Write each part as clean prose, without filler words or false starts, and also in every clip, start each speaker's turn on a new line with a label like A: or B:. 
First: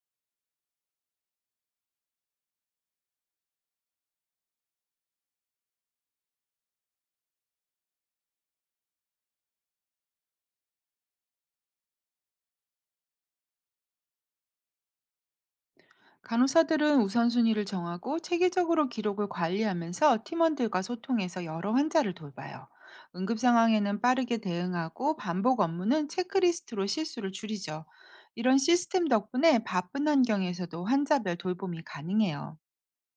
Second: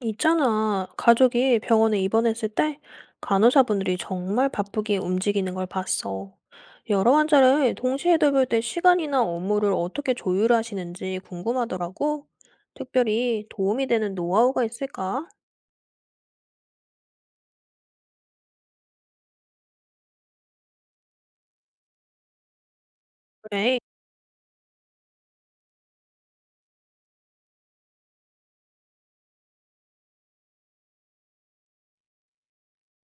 A: 있잖아. 가족이 병원에 입원했을 때 간호사분들이 정말 바쁘게 움직이는 걸 봤어. 여러 환자를 동시에 돌볼 때 시간이나 업무를 어떻게 조율하시는지 궁금하더라고. 특별히 도움이 되는 노하우가 있을까?
B: 간호사들은 우선순위를 정하고 체계적으로 기록을 관리하면서 팀원들과 소통해서 여러 환자를 돌봐요. 응급
A: 그래,
B: 상황에는 빠르게 대응하고 반복 업무는 체크리스트로 실수를 줄이죠. 이런 시스템 덕분에 바쁜 환경에서도 환자별 돌봄이 가능해요.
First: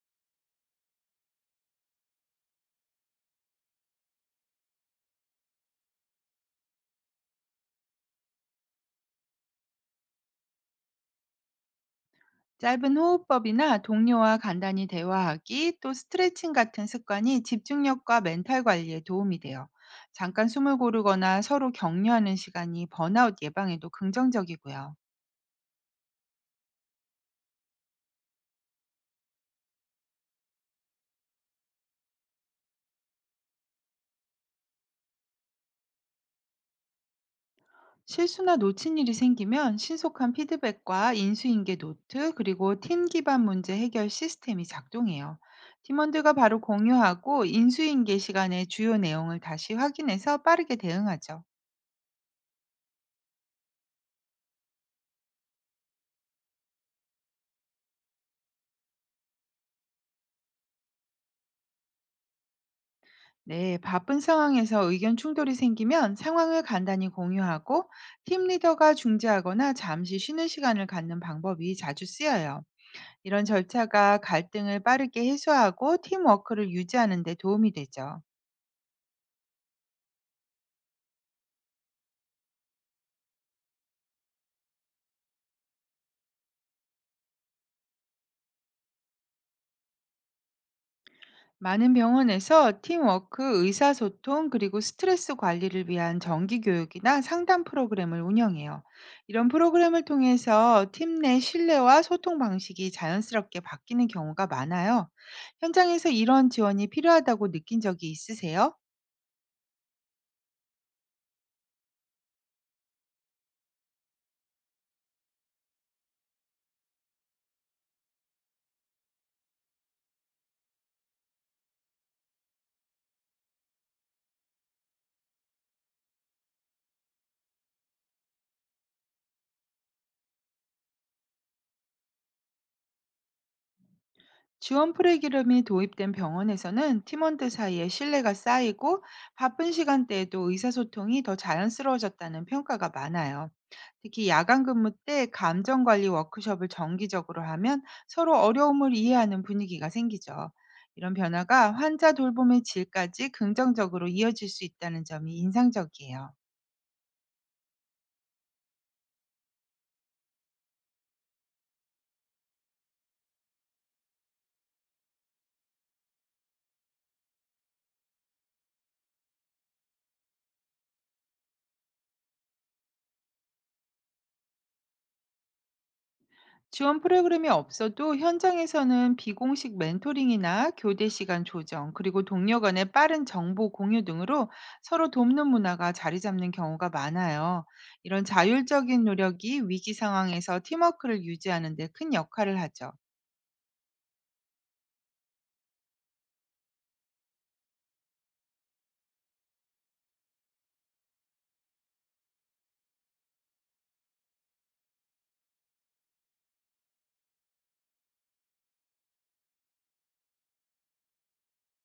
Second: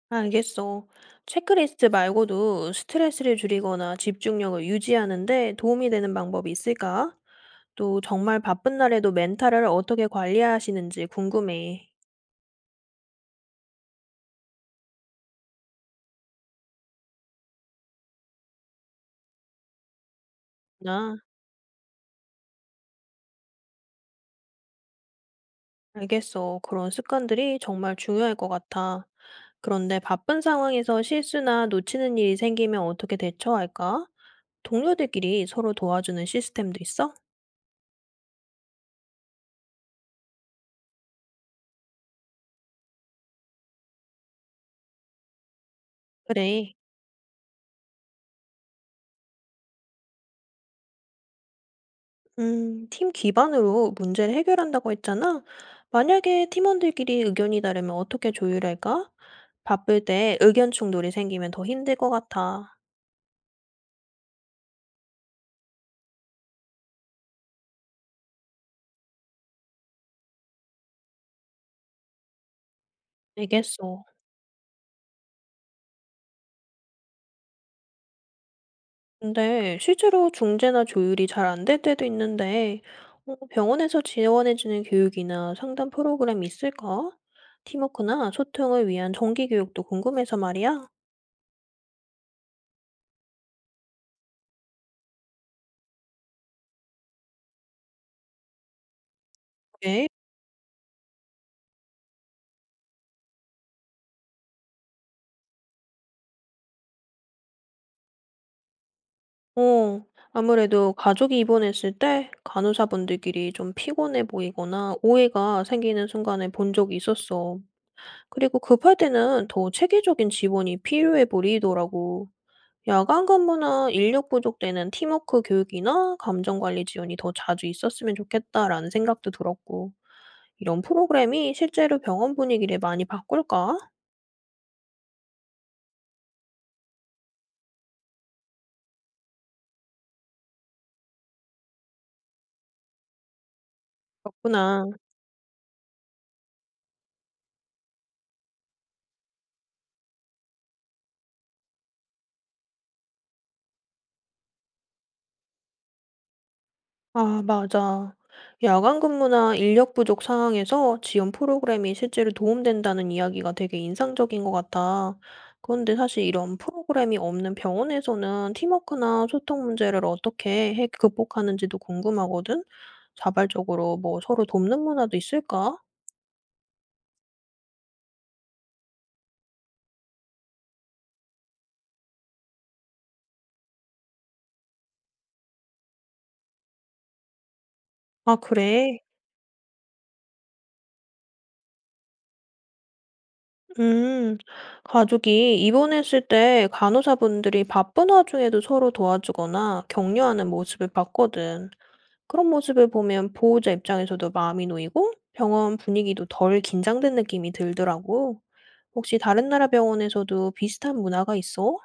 A: 알겠어. 체크리스트 말고도 스트레스를 줄이거나 집중력을 유지하는데 도움이 되는 방법이 있을까? 또 정말 바쁜 날에도 멘탈을 어떻게 관리하시는지 궁금해.
B: 짧은 호흡법이나 동료와 간단히 대화하기, 또 스트레칭 같은 습관이 집중력과 멘탈 관리에 도움이 돼요. 잠깐 숨을
A: 나.
B: 고르거나 서로 격려하는 시간이 번아웃 예방에도 긍정적이고요.
A: 알겠어. 그런 습관들이 정말 중요할 것 같아. 그런데 바쁜 상황에서 실수나 놓치는 일이 생기면 어떻게 대처할까? 동료들끼리 서로 도와주는 시스템도 있어?
B: 실수나 놓친 일이 생기면 신속한 피드백과 인수인계 노트, 그리고 팀 기반 문제 해결 시스템이 작동해요. 팀원들과 바로
A: 그래.
B: 공유하고 인수인계 시간에 주요 내용을 다시 확인해서 빠르게 대응하죠.
A: 팀 기반으로 문제를 해결한다고 했잖아. 만약에 팀원들끼리 의견이 다르면 어떻게 조율할까? 바쁠 때 의견 충돌이 생기면 더 힘들 것 같아.
B: 네, 바쁜 상황에서 의견 충돌이 생기면 상황을 간단히 공유하고 팀 리더가 중재하거나 잠시 쉬는 시간을 갖는 방법이 자주 쓰여요. 이런
A: 알겠어.
B: 절차가 갈등을 빠르게 해소하고 팀워크를 유지하는 데 도움이 되죠.
A: 근데 실제로 중재나 조율이 잘 안될 때도 있는데, 병원에서 지원해주는 교육이나 상담 프로그램이 있을까? 팀워크나 소통을 위한 정기 교육도 궁금해서 말이야.
B: 많은 병원에서 팀워크, 의사소통, 그리고 스트레스 관리를 위한 정기 교육이나 상담 프로그램을 운영해요. 이런 프로그램을
A: 네.
B: 통해서 팀 내 신뢰와 소통 방식이 자연스럽게 바뀌는 경우가 많아요. 현장에서 이런 지원이 필요하다고 느낀 적이 있으세요?
A: 어, 아무래도 가족이 입원했을 때 간호사분들끼리 좀 피곤해 보이거나 오해가 생기는 순간을 본 적이 있었어. 그리고 급할 때는 더 체계적인 지원이 필요해 보이더라고. 야간 근무나 인력 부족 때는 팀워크 교육이나 감정관리 지원이 더 자주 있었으면 좋겠다라는 생각도 들었고, 이런 프로그램이 실제로 병원 분위기를 많이 바꿀까?
B: 지원 프로그램이 도입된 병원에서는 팀원들 사이에 신뢰가 쌓이고 바쁜 시간대에도 의사소통이 더 자연스러워졌다는 평가가 많아요. 특히 야간
A: 그렇구나.
B: 근무 때 감정 관리 워크숍을 정기적으로 하면 서로 어려움을 이해하는 분위기가 생기죠. 이런 변화가 환자 돌봄의 질까지 긍정적으로 이어질 수 있다는 점이 인상적이에요.
A: 아, 맞아. 야간 근무나 인력 부족 상황에서 지원 프로그램이 실제로 도움된다는 이야기가 되게 인상적인 것 같아. 그런데 사실 이런 프로그램이 없는 병원에서는 팀워크나 소통 문제를 어떻게 해 극복하는지도 궁금하거든? 자발적으로 뭐 서로 돕는 문화도 있을까?
B: 지원 프로그램이 없어도 현장에서는 비공식 멘토링이나 교대 시간 조정, 그리고 동료 간의 빠른 정보 공유 등으로 서로 돕는 문화가 자리 잡는 경우가 많아요. 이런
A: 아, 그래.
B: 자율적인 노력이 위기 상황에서 팀워크를 유지하는 데 큰 역할을 하죠.
A: 음, 가족이 입원했을 때 간호사분들이 바쁜 와중에도 서로 도와주거나 격려하는 모습을 봤거든. 그런 모습을 보면 보호자 입장에서도 마음이 놓이고 병원 분위기도 덜 긴장된 느낌이 들더라고. 혹시 다른 나라 병원에서도 비슷한 문화가 있어?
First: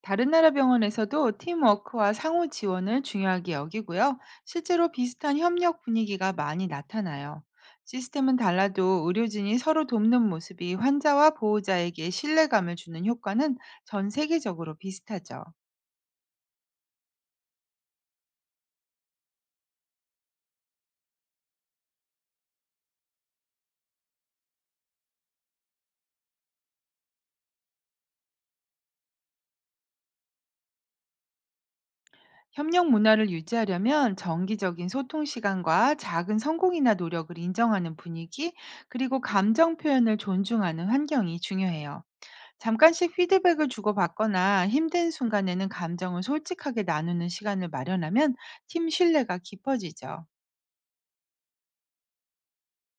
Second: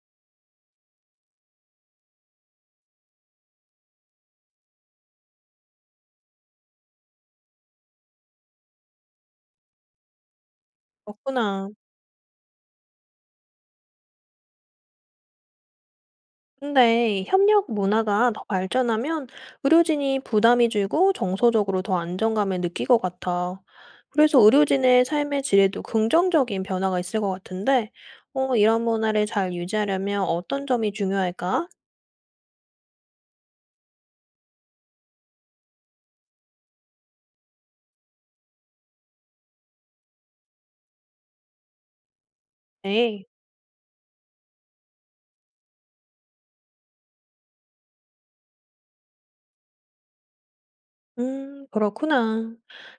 B: 다른 나라 병원에서도 팀워크와 상호 지원을 중요하게 여기고요. 실제로 비슷한 협력 분위기가 많이 나타나요. 시스템은 달라도 의료진이 서로 돕는 모습이 환자와
A: 없구나.
B: 보호자에게 신뢰감을 주는 효과는 전 세계적으로 비슷하죠.
A: 근데 협력 문화가 더 발전하면 의료진이 부담이 줄고 정서적으로 더 안정감을 느낄 것 같아. 그래서 의료진의 삶의 질에도 긍정적인 변화가 있을 것 같은데, 이런 문화를 잘 유지하려면 어떤 점이 중요할까?
B: 협력 문화를 유지하려면 정기적인 소통 시간과 작은 성공이나 노력을 인정하는 분위기, 그리고 감정 표현을 존중하는 환경이 중요해요. 잠깐씩
A: 네.
B: 피드백을 주고받거나 힘든 순간에는 감정을 솔직하게 나누는 시간을 마련하면 팀 신뢰가 깊어지죠.
A: 그렇구나.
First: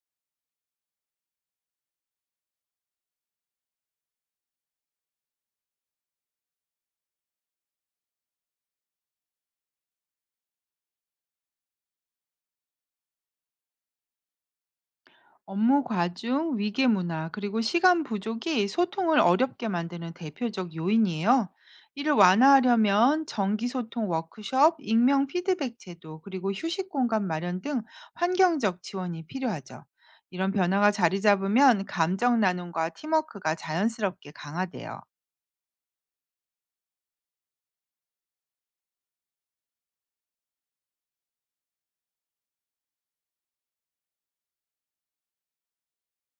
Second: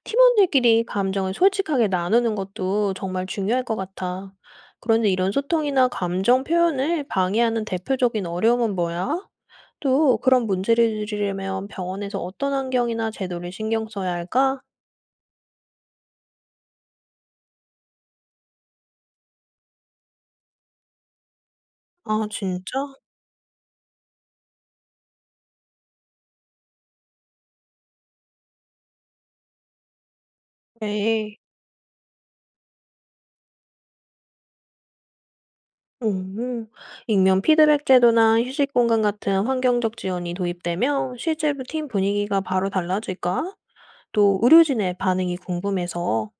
A: 팀원들끼리 감정을 솔직하게 나누는 것도 정말 중요할 것 같아. 그런데 이런 소통이나 감정 표현을 방해하는 대표적인 어려움은 뭐야? 또 그런 문제를 줄이려면 병원에서 어떤 환경이나 제도를 신경 써야 할까?
B: 업무 과중, 위계 문화, 그리고 시간 부족이 소통을 어렵게 만드는 대표적 요인이에요. 이를
A: 아, 진짜?
B: 완화하려면 정기 소통 워크숍, 익명 피드백 제도, 그리고 휴식 공간 마련 등 환경적 지원이 필요하죠. 이런 변화가 자리
A: 그래.
B: 잡으면 감정 나눔과 팀워크가 자연스럽게 강화돼요.
A: 음, 익명 피드백 제도나 휴식 공간 같은 환경적 지원이 도입되면 실제로 팀 분위기가 바로 달라질까? 또 의료진의 반응이 궁금해서.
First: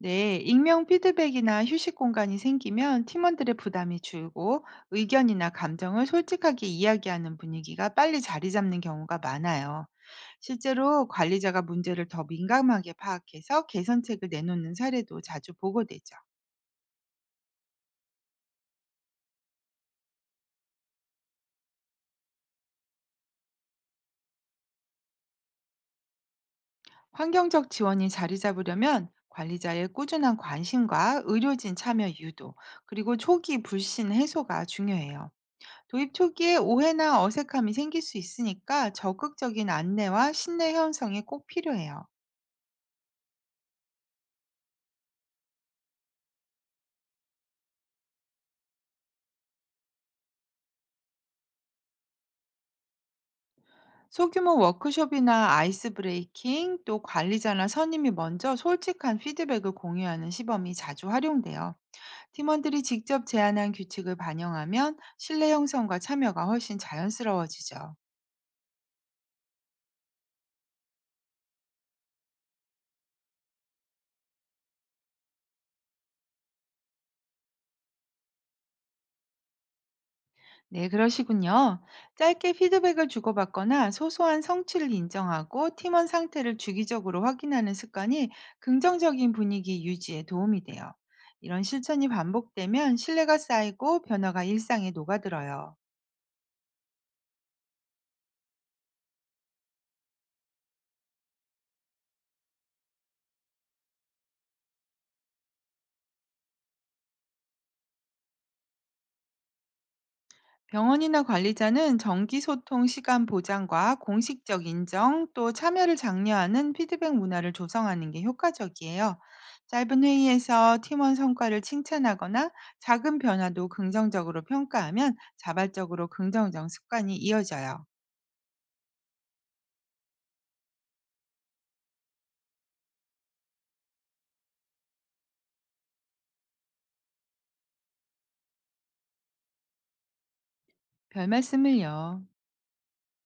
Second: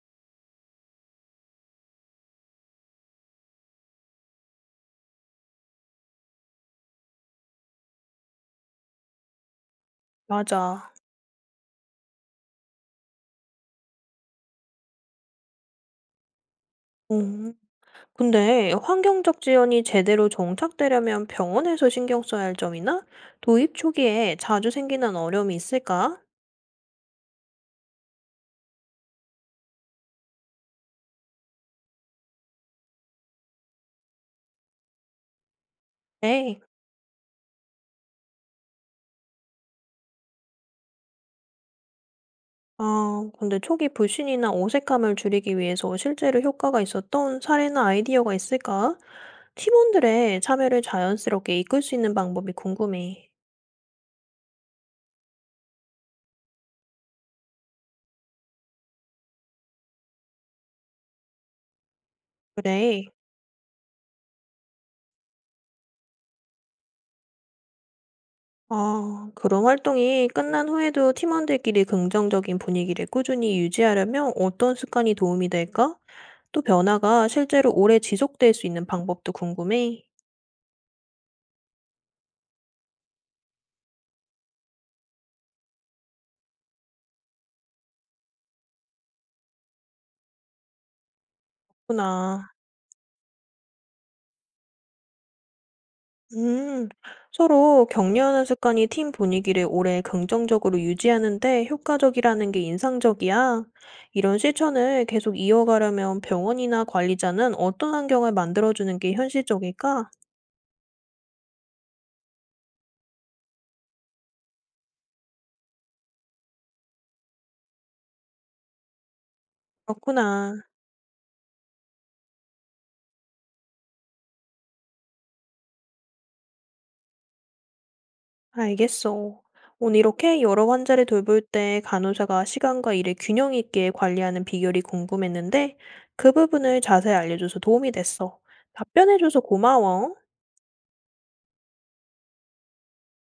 B: 네, 익명 피드백이나 휴식 공간이 생기면 팀원들의 부담이 줄고 의견이나 감정을 솔직하게 이야기하는 분위기가 빨리 자리 잡는 경우가 많아요.
A: 맞아.
B: 실제로 관리자가 문제를 더 민감하게 파악해서 개선책을 내놓는 사례도 자주 보고되죠.
A: 음. 근데 환경적 지연이 제대로 정착되려면 병원에서 신경 써야 할 점이나 도입 초기에 자주 생기는 어려움이 있을까?
B: 환경적 지원이 자리 잡으려면 관리자의 꾸준한 관심과 의료진 참여 유도, 그리고 초기 불신 해소가 중요해요. 도입 초기에
A: 네.
B: 오해나 어색함이 생길 수 있으니까 적극적인 안내와 신뢰 형성이 꼭 필요해요.
A: 아, 근데 초기 불신이나 어색함을 줄이기 위해서 실제로 효과가 있었던 사례나 아이디어가 있을까? 팀원들의 참여를 자연스럽게 이끌 수 있는 방법이 궁금해.
B: 소규모 워크숍이나 아이스 브레이킹, 또 관리자나 선임이 먼저 솔직한 피드백을 공유하는 시범이 자주 활용돼요. 팀원들이
A: 그래.
B: 직접 제안한 규칙을 반영하면 신뢰 형성과 참여가 훨씬 자연스러워지죠.
A: 아, 그런 활동이 끝난 후에도 팀원들끼리 긍정적인 분위기를 꾸준히 유지하려면 어떤 습관이 도움이 될까? 또 변화가 실제로 오래 지속될 수 있는 방법도 궁금해.
B: 네, 그러시군요. 짧게 피드백을 주고받거나 소소한 성취를 인정하고 팀원 상태를 주기적으로 확인하는 습관이 긍정적인 분위기 유지에 도움이 돼요. 이런
A: 그구
B: 실천이
A: 나
B: 반복되면 신뢰가 쌓이고 변화가 일상에 녹아들어요.
A: 음, 서로 격려하는 습관이 팀 분위기를 오래 긍정적으로 유지하는데 효과적이라는 게 인상적이야. 이런 실천을 계속 이어가려면 병원이나 관리자는 어떤 환경을 만들어주는 게 현실적일까?
B: 병원이나 관리자는 정기소통 시간 보장과 공식적 인정 또 참여를 장려하는 피드백 문화를 조성하는 게 효과적이에요. 짧은
A: 그렇구나.
B: 회의에서 팀원 성과를 칭찬하거나 작은 변화도 긍정적으로 평가하면 자발적으로 긍정적 습관이 이어져요.
A: 알겠어. 오늘 이렇게 여러 환자를 돌볼 때 간호사가 시간과 일을 균형 있게 관리하는 비결이 궁금했는데 그 부분을 자세히 알려줘서 도움이 됐어. 답변해줘서 고마워.
B: 별 말씀을요.